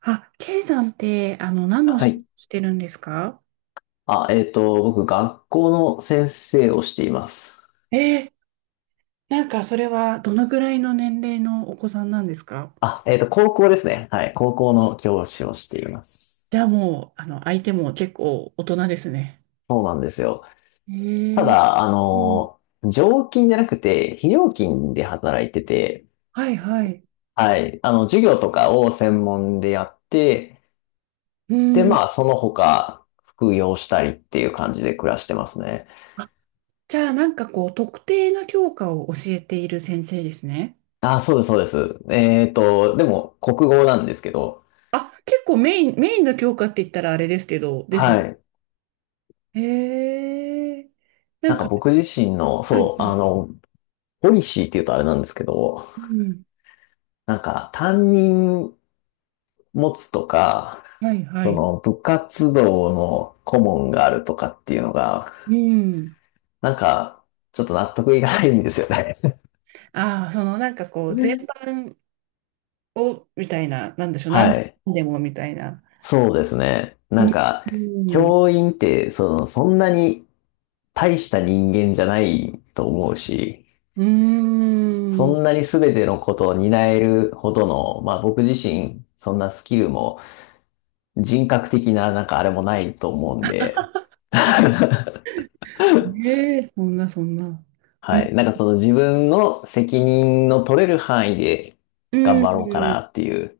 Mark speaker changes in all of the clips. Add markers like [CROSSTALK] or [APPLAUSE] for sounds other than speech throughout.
Speaker 1: あ、K さんって、何のお
Speaker 2: は
Speaker 1: 仕事
Speaker 2: い。
Speaker 1: してるんですか？
Speaker 2: 僕、学校の先生をしています。
Speaker 1: えー、なんかそれはどのぐらいの年齢のお子さんなんですか？
Speaker 2: 高校ですね。はい。高校の教師をしています。
Speaker 1: じゃあもう、相手も結構大人ですね。
Speaker 2: そうなんですよ。
Speaker 1: え
Speaker 2: た
Speaker 1: ー、
Speaker 2: だ、
Speaker 1: うん、
Speaker 2: 常勤じゃなくて、非常勤で働いてて、
Speaker 1: はいはい。
Speaker 2: はい。授業とかを専門でやって、
Speaker 1: う
Speaker 2: で、
Speaker 1: ん。
Speaker 2: まあ、その他、副業したりっていう感じで暮らしてますね。
Speaker 1: あ、じゃあなんかこう、特定の教科を教えている先生ですね。
Speaker 2: あ、そうです、そうです。でも、国語なんですけど、
Speaker 1: あ、結構メインの教科って言ったらあれですけど、ですね。
Speaker 2: はい。
Speaker 1: へえ、な
Speaker 2: な
Speaker 1: ん
Speaker 2: んか
Speaker 1: か、
Speaker 2: 僕自身の、
Speaker 1: はいは
Speaker 2: そう、
Speaker 1: い。
Speaker 2: ポリシーっていうとあれなんですけど、
Speaker 1: うん、
Speaker 2: なんか担任持つとか、
Speaker 1: はいは
Speaker 2: そ
Speaker 1: い。
Speaker 2: の部活動の顧問があるとかっていうのが、
Speaker 1: うん。
Speaker 2: なんかちょっと納得いかないんですよね。
Speaker 1: ああ、そのなんかこう、全
Speaker 2: [LAUGHS]
Speaker 1: 般を、みたいな、なんでしょう、何
Speaker 2: はい。
Speaker 1: でもみたいな。
Speaker 2: そうですね。
Speaker 1: う
Speaker 2: なん
Speaker 1: ん。
Speaker 2: か、
Speaker 1: うん。
Speaker 2: 教員ってその、そんなに大した人間じゃないと思うし、
Speaker 1: うー
Speaker 2: そ
Speaker 1: ん。
Speaker 2: んなに全てのことを担えるほどの、まあ僕自身、そんなスキルも人格的ななんかあれもないと思うんで、
Speaker 1: ねえ、そんな、そんな。う
Speaker 2: は
Speaker 1: ん。
Speaker 2: い。なんかその自分の責任の取れる範囲で
Speaker 1: う
Speaker 2: 頑張ろうか
Speaker 1: ん。
Speaker 2: なっていう。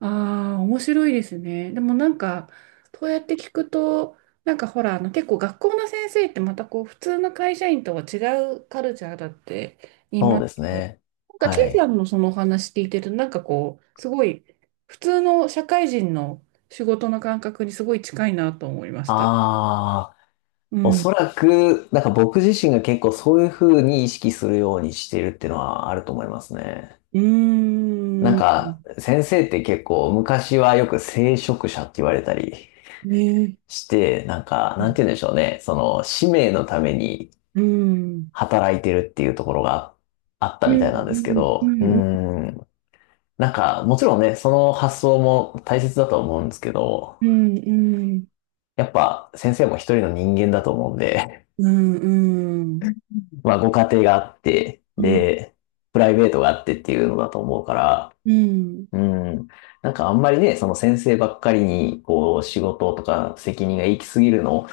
Speaker 1: ああ、面白いですね。でもなんか、そうやって聞くと、なんかほら、あの結構学校の先生ってまたこう、普通の会社員とは違うカルチャーだって言い
Speaker 2: そ
Speaker 1: ま
Speaker 2: う
Speaker 1: す
Speaker 2: です
Speaker 1: けど、
Speaker 2: ね。
Speaker 1: なんか、ケ
Speaker 2: は
Speaker 1: イさ
Speaker 2: い。
Speaker 1: んのそのお話聞いてると、なんかこう、すごい、普通の社会人の仕事の感覚にすごい近いなと思いました。
Speaker 2: ああ、
Speaker 1: う
Speaker 2: お
Speaker 1: ん。う
Speaker 2: そらく、なんか僕自身が結構そういうふうに意識するようにしてるっていうのはあると思いますね。なん
Speaker 1: ーん。
Speaker 2: か先生って結構昔はよく聖職者って言われたり
Speaker 1: ねえ。
Speaker 2: して、なんか、なんて言うんでしょうね。その使命のために
Speaker 1: うん。
Speaker 2: 働いてるっていうところがあっ
Speaker 1: う
Speaker 2: たみた
Speaker 1: ん。
Speaker 2: いなんですけ
Speaker 1: う
Speaker 2: ど、
Speaker 1: ん。
Speaker 2: うー
Speaker 1: うん。
Speaker 2: ん。なんか、もちろんね、その発想も大切だと思うんですけど、
Speaker 1: うん。
Speaker 2: やっぱ先生も一人の人間だと思うんで、
Speaker 1: うん。うん。うん。うん。
Speaker 2: [LAUGHS] まあご家庭があって、
Speaker 1: うん。
Speaker 2: で、プライベートがあってっていうのだと思うから、
Speaker 1: うん、
Speaker 2: うん。なんかあんまりね、その先生ばっかりに、こう、仕事とか責任が行き過ぎるの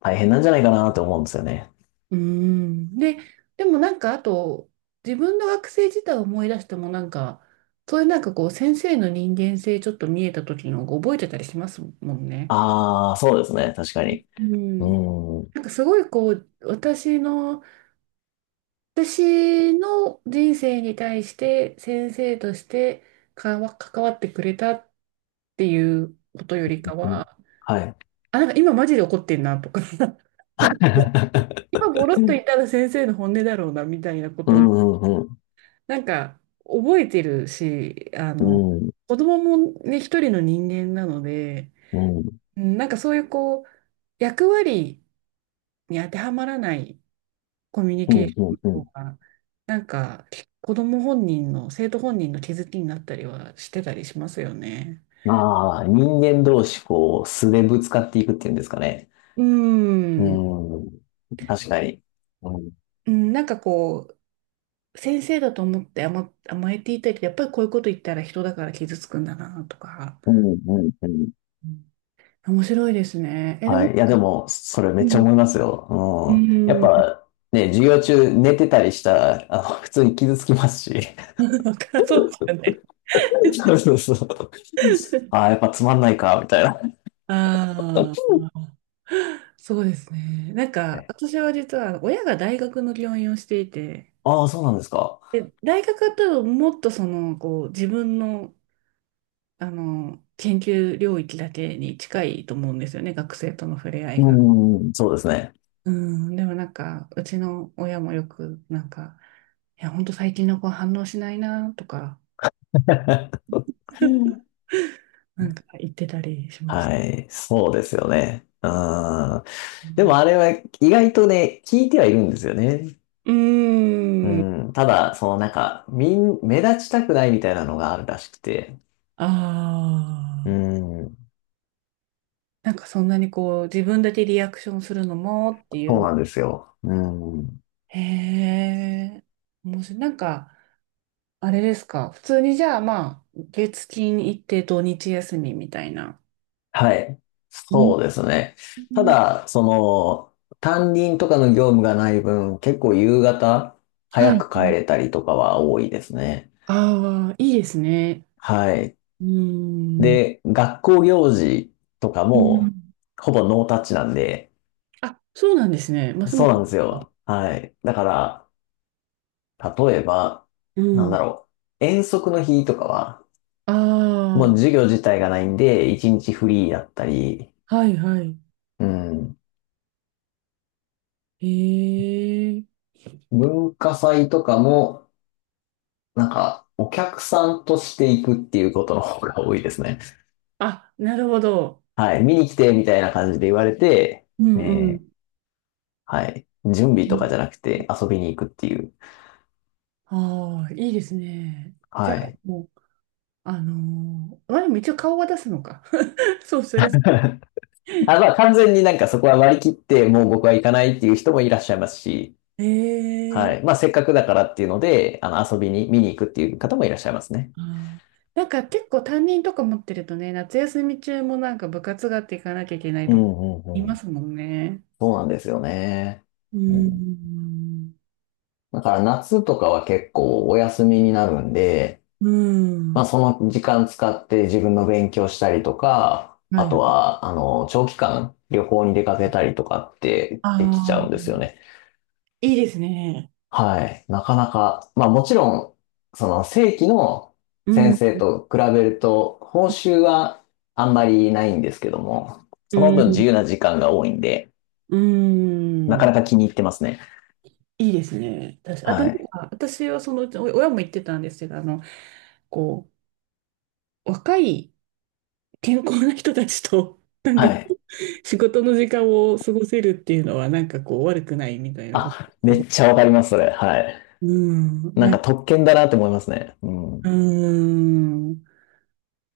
Speaker 2: 大変なんじゃないかなと思うんですよね。
Speaker 1: うん。で、でもなんかあと、自分の学生時代を思い出してもなんか、そういうなんかこう、先生の人間性ちょっと見えた時の覚えてたりしますもんね。
Speaker 2: ああ、そうですね。確かに。
Speaker 1: う
Speaker 2: う
Speaker 1: ん。
Speaker 2: ん。う
Speaker 1: なんかすごいこう、私の人生に対して先生として関わってくれたっていうことよりか
Speaker 2: ん。
Speaker 1: は、
Speaker 2: はい。
Speaker 1: あ、なんか今マジで怒ってんなとか、[LAUGHS]
Speaker 2: [LAUGHS]
Speaker 1: 今ボロッと言ったら先生の本音だろうなみたいなこ
Speaker 2: う
Speaker 1: と
Speaker 2: ん、うん、うん。
Speaker 1: なんか、覚えてるし、
Speaker 2: うん、
Speaker 1: 子供もね、一人の人間なので、
Speaker 2: うん、
Speaker 1: うん、なんかそういうこう、役割に当てはまらないコミュニ
Speaker 2: う
Speaker 1: ケー
Speaker 2: ん、
Speaker 1: シ
Speaker 2: う
Speaker 1: ョ
Speaker 2: ん、
Speaker 1: ン
Speaker 2: うん。
Speaker 1: の方が、なんか、子供本人の、生徒本人の気づきになったりはしてたりしますよね。
Speaker 2: ああ、人間同士、こう、素でぶつかっていくっていうんですかね。
Speaker 1: う
Speaker 2: う
Speaker 1: ん、う
Speaker 2: ん。確かに。うん。
Speaker 1: ん、なんかこう、先生だと思って甘えていたり、やっぱりこういうこと言ったら人だから傷つくんだなとか、
Speaker 2: うん、うん、うん。
Speaker 1: うん。面白いですね。え、でも、
Speaker 2: はい。いや、でも、それめ
Speaker 1: う
Speaker 2: っちゃ
Speaker 1: ん、
Speaker 2: 思います
Speaker 1: う
Speaker 2: よ。うん。やっ
Speaker 1: ん。
Speaker 2: ぱ、ね、授業中寝てたりしたら、普通に傷つきますし。
Speaker 1: [LAUGHS] わかんそうですよね。
Speaker 2: [LAUGHS] そうそうそう。[LAUGHS] あ
Speaker 1: [LAUGHS]
Speaker 2: あ、やっぱつまんないか、みたいな。
Speaker 1: あ
Speaker 2: [LAUGHS]
Speaker 1: あ、そうですね。なんか、私は実は親が大学の教員をしていて、
Speaker 2: ああ、そうなんですか。
Speaker 1: で、大学だともっとその、こう、自分の、研究領域だけに近いと思うんですよね、学生との触れ合
Speaker 2: う
Speaker 1: い
Speaker 2: ん、う
Speaker 1: が。
Speaker 2: ん、うん。そうですね。
Speaker 1: うん、でもなんか、うちの親もよく、なんか、いや、ほんと最近の子反応しないな、とか、
Speaker 2: [LAUGHS]
Speaker 1: [LAUGHS] なんか言ってたりしました。
Speaker 2: はい、そうですよね。うん。
Speaker 1: う
Speaker 2: でも
Speaker 1: ん。
Speaker 2: あれは意外とね、聞いてはいるんですよね。
Speaker 1: う
Speaker 2: う
Speaker 1: ーん。
Speaker 2: ん。ただ、そのなんか、目立ちたくないみたいなのがあるらしくて。
Speaker 1: あ
Speaker 2: う
Speaker 1: あ。
Speaker 2: ん。
Speaker 1: なんかそんなにこう、自分だけリアクションするのもってい
Speaker 2: そう
Speaker 1: う。
Speaker 2: なんですよ。うん。
Speaker 1: へえ、面白い。なんか、あれですか。普通にじゃあまあ、月金行って土日休みみたいな。
Speaker 2: はい。
Speaker 1: うん
Speaker 2: そうですね。
Speaker 1: う
Speaker 2: た
Speaker 1: ん、
Speaker 2: だ、その、担任とかの業務がない分、結構夕方
Speaker 1: は
Speaker 2: 早
Speaker 1: い。
Speaker 2: く帰れたりとかは多いですね。
Speaker 1: ああ、いいですね。
Speaker 2: はい。
Speaker 1: うーん。
Speaker 2: で、学校行事とか
Speaker 1: うん、
Speaker 2: も、ほぼノータッチなんで、
Speaker 1: あ、そうなんですね。ます
Speaker 2: そ
Speaker 1: ま
Speaker 2: う
Speaker 1: す。
Speaker 2: なんですよ。はい。だから、例えば、
Speaker 1: う
Speaker 2: なん
Speaker 1: ん。
Speaker 2: だろう。遠足の日とかは、もう
Speaker 1: あ
Speaker 2: 授業自体がないんで、一日フリーだったり、
Speaker 1: あ、はいはい。
Speaker 2: うん。
Speaker 1: へえ。
Speaker 2: 文化祭とかも、なんか、お客さんとして行くっていうことの方が多いですね。
Speaker 1: あ、なるほど。
Speaker 2: はい。見に来て、みたいな感じで言われて、
Speaker 1: うんう
Speaker 2: え
Speaker 1: ん。
Speaker 2: ーはい。準備とかじゃなくて遊びに行くっていう。
Speaker 1: ああ、いいですね。じゃあ、
Speaker 2: はい。
Speaker 1: もう、まあ、でも一応顔は出すのか。[LAUGHS] そう、そりゃそ
Speaker 2: あ、まあ完全になんかそこは割り切って、もう僕は行かないっていう人もいらっしゃいますし、
Speaker 1: う。
Speaker 2: はい。
Speaker 1: ええ、
Speaker 2: まあ、せっかくだからっていうので、遊びに、見に行くっていう方もいらっしゃいますね。
Speaker 1: あーなんか結構担任とか持ってるとね、夏休み中もなんか部活があって行かなきゃいけない
Speaker 2: うん、
Speaker 1: とか
Speaker 2: う
Speaker 1: い
Speaker 2: ん、う
Speaker 1: ま
Speaker 2: ん。
Speaker 1: すもんね。
Speaker 2: そうなんですよね。
Speaker 1: う
Speaker 2: うん。
Speaker 1: ん。
Speaker 2: だから夏とかは結構お休みになるんで、
Speaker 1: う
Speaker 2: まあ
Speaker 1: ん。
Speaker 2: その時間使って自分の勉強したりとか、
Speaker 1: は
Speaker 2: あと
Speaker 1: い。
Speaker 2: は、長期間旅行に出かけたりとかってできちゃ
Speaker 1: あ
Speaker 2: うんで
Speaker 1: あ、
Speaker 2: すよね。
Speaker 1: いいですね。
Speaker 2: はい。なかなか、まあもちろん、その正規の
Speaker 1: う
Speaker 2: 先
Speaker 1: ん。
Speaker 2: 生と比べると、報酬はあんまりないんですけども、
Speaker 1: う
Speaker 2: その分自
Speaker 1: ん。
Speaker 2: 由な時間が多いんで、
Speaker 1: う
Speaker 2: なか
Speaker 1: ん。
Speaker 2: なか気に入ってますね。
Speaker 1: いいですね。確かあとなん
Speaker 2: はい。
Speaker 1: か、私はそのうち、お親も言ってたんですけど、こう、若い、健康な人たちと、[LAUGHS] なん
Speaker 2: は
Speaker 1: かこ
Speaker 2: い。
Speaker 1: う、仕事の時間を過ごせるっていうのは、なんかこう、悪くないみたいなこと、
Speaker 2: あ、
Speaker 1: す
Speaker 2: め
Speaker 1: ご
Speaker 2: っ
Speaker 1: い。
Speaker 2: ちゃわかります、それ。はい。
Speaker 1: うん、
Speaker 2: なん
Speaker 1: なん
Speaker 2: か
Speaker 1: か、
Speaker 2: 特権だなって思いますね。うん。
Speaker 1: うーん、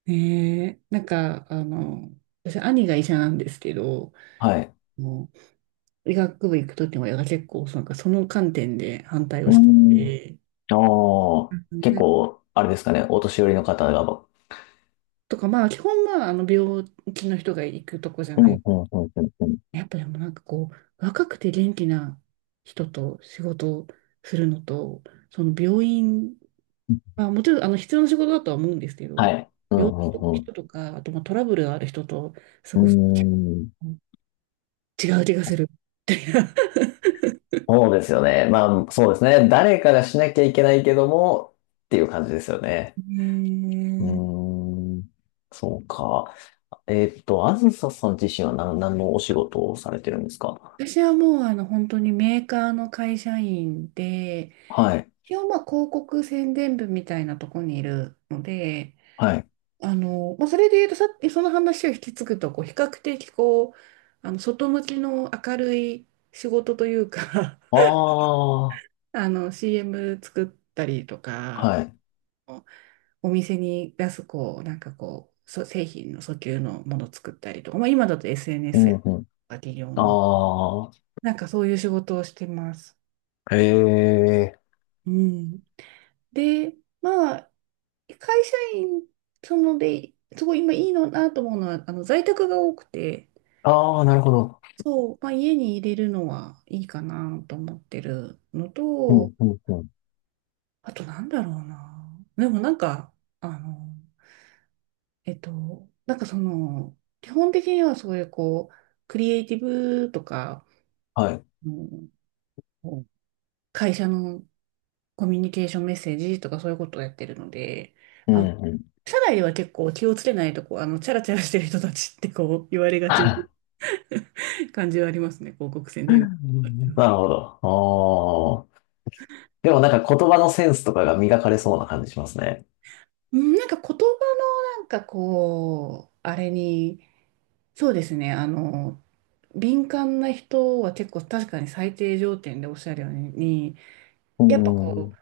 Speaker 1: ねえ、なんか、私、兄が医者なんですけど、
Speaker 2: はい。
Speaker 1: もう医学部行くときも、親が結構、なんかその観点で反対
Speaker 2: う
Speaker 1: を
Speaker 2: ー
Speaker 1: して
Speaker 2: ん。
Speaker 1: て、
Speaker 2: あ
Speaker 1: う
Speaker 2: あ、
Speaker 1: ん、
Speaker 2: 結
Speaker 1: なんか
Speaker 2: 構、あれですかね、お年寄りの方が、
Speaker 1: とか、まあ、基本、まあ、病気の人が行くとこじゃ
Speaker 2: うん、う
Speaker 1: ない、
Speaker 2: ん、うん、うん、う
Speaker 1: やっぱでもなんかこう、若くて元気な人と仕事をするのと、その病院、
Speaker 2: ん。
Speaker 1: まあもちろんあの必要な仕事だとは思うんですけ
Speaker 2: は
Speaker 1: ど、
Speaker 2: い。う
Speaker 1: 病
Speaker 2: ん、
Speaker 1: 気の
Speaker 2: うん、
Speaker 1: 人とか、あとまあトラブルがある人と過
Speaker 2: う
Speaker 1: ごす
Speaker 2: ん。うーん。
Speaker 1: 違う気がする。
Speaker 2: そうですよね。まあ、そうですね。誰かがしなきゃいけないけども、っていう感じですよね。う
Speaker 1: ね
Speaker 2: ーん。そうか。あずささん自身は何のお仕事をされてるんですか？
Speaker 1: え、私はもうあの本当にメーカーの会社員で、
Speaker 2: はい。
Speaker 1: 一応まあ広告宣伝部みたいなとこにいるので、
Speaker 2: はい。
Speaker 1: まあ、それで言うとさ、その話を引き継ぐと、こう、比較的こう、外向きの明るい仕事というか、
Speaker 2: ああ、
Speaker 1: [LAUGHS] CM 作ったりとか、
Speaker 2: はい。
Speaker 1: お店に出す、こう、なんかこう、製品の訴求のもの作ったりとか、まあ、今だと
Speaker 2: う
Speaker 1: SNS や、
Speaker 2: ん、うん。あ
Speaker 1: なんかそういう仕事をしてます。
Speaker 2: あ、ええ。
Speaker 1: うん。で、まあ、会社員、そので、すごい今いいのなと思うのは、在宅が多くて、
Speaker 2: ああ、なるほど。
Speaker 1: そう、まあ、家に入れるのはいいかなと思ってるの
Speaker 2: う
Speaker 1: と、
Speaker 2: ん、うん、うん。
Speaker 1: あとなんだろうな。でもなんか、あの、えっと、なんかその、基本的にはそういうこう、クリエイティブとか、
Speaker 2: はい。
Speaker 1: うん、こう、会社のコミュニケーションメッセージとかそういうことをやってるので、
Speaker 2: うん、
Speaker 1: あの、
Speaker 2: うん。
Speaker 1: 社内では結構気をつけないとこう、チャラチャラしてる人たちってこう、言われがちな
Speaker 2: [LAUGHS]
Speaker 1: 感じはありますね、広告宣伝部。
Speaker 2: なるほど。ああ。でもなんか言葉のセンスとかが磨かれそうな感じしますね。
Speaker 1: うん、なんか言葉のなんかこう、あれに、そうですね、敏感な人は結構確かに最低条件でおっしゃるように、
Speaker 2: う
Speaker 1: やっぱこ
Speaker 2: ん。
Speaker 1: う、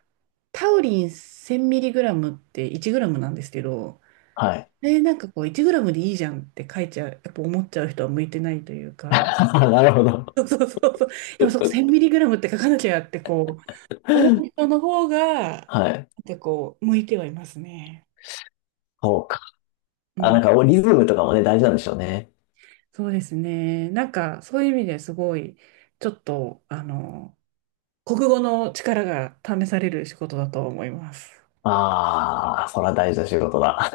Speaker 1: タウリン 1000mg って1グラムなんですけど、
Speaker 2: はい。
Speaker 1: で、なんかこう、1グラムでいいじゃんって書いちゃう、やっぱ思っちゃう人は向いてないというか、
Speaker 2: あ、なるほど。
Speaker 1: そうそうそうそう、やっぱそう、 1000mg って書かなきゃってこう、思う
Speaker 2: [LAUGHS]
Speaker 1: 人の方が、な
Speaker 2: はい。
Speaker 1: んかこう、向いてはいますね。
Speaker 2: そうか。あ、なんかリズムとかもね、大事なんでしょうね。
Speaker 1: そうですね。なんか、そういう意味ですごい、ちょっと、国語の力が試される仕事だと思います。
Speaker 2: ああ、それは大事な仕事だ。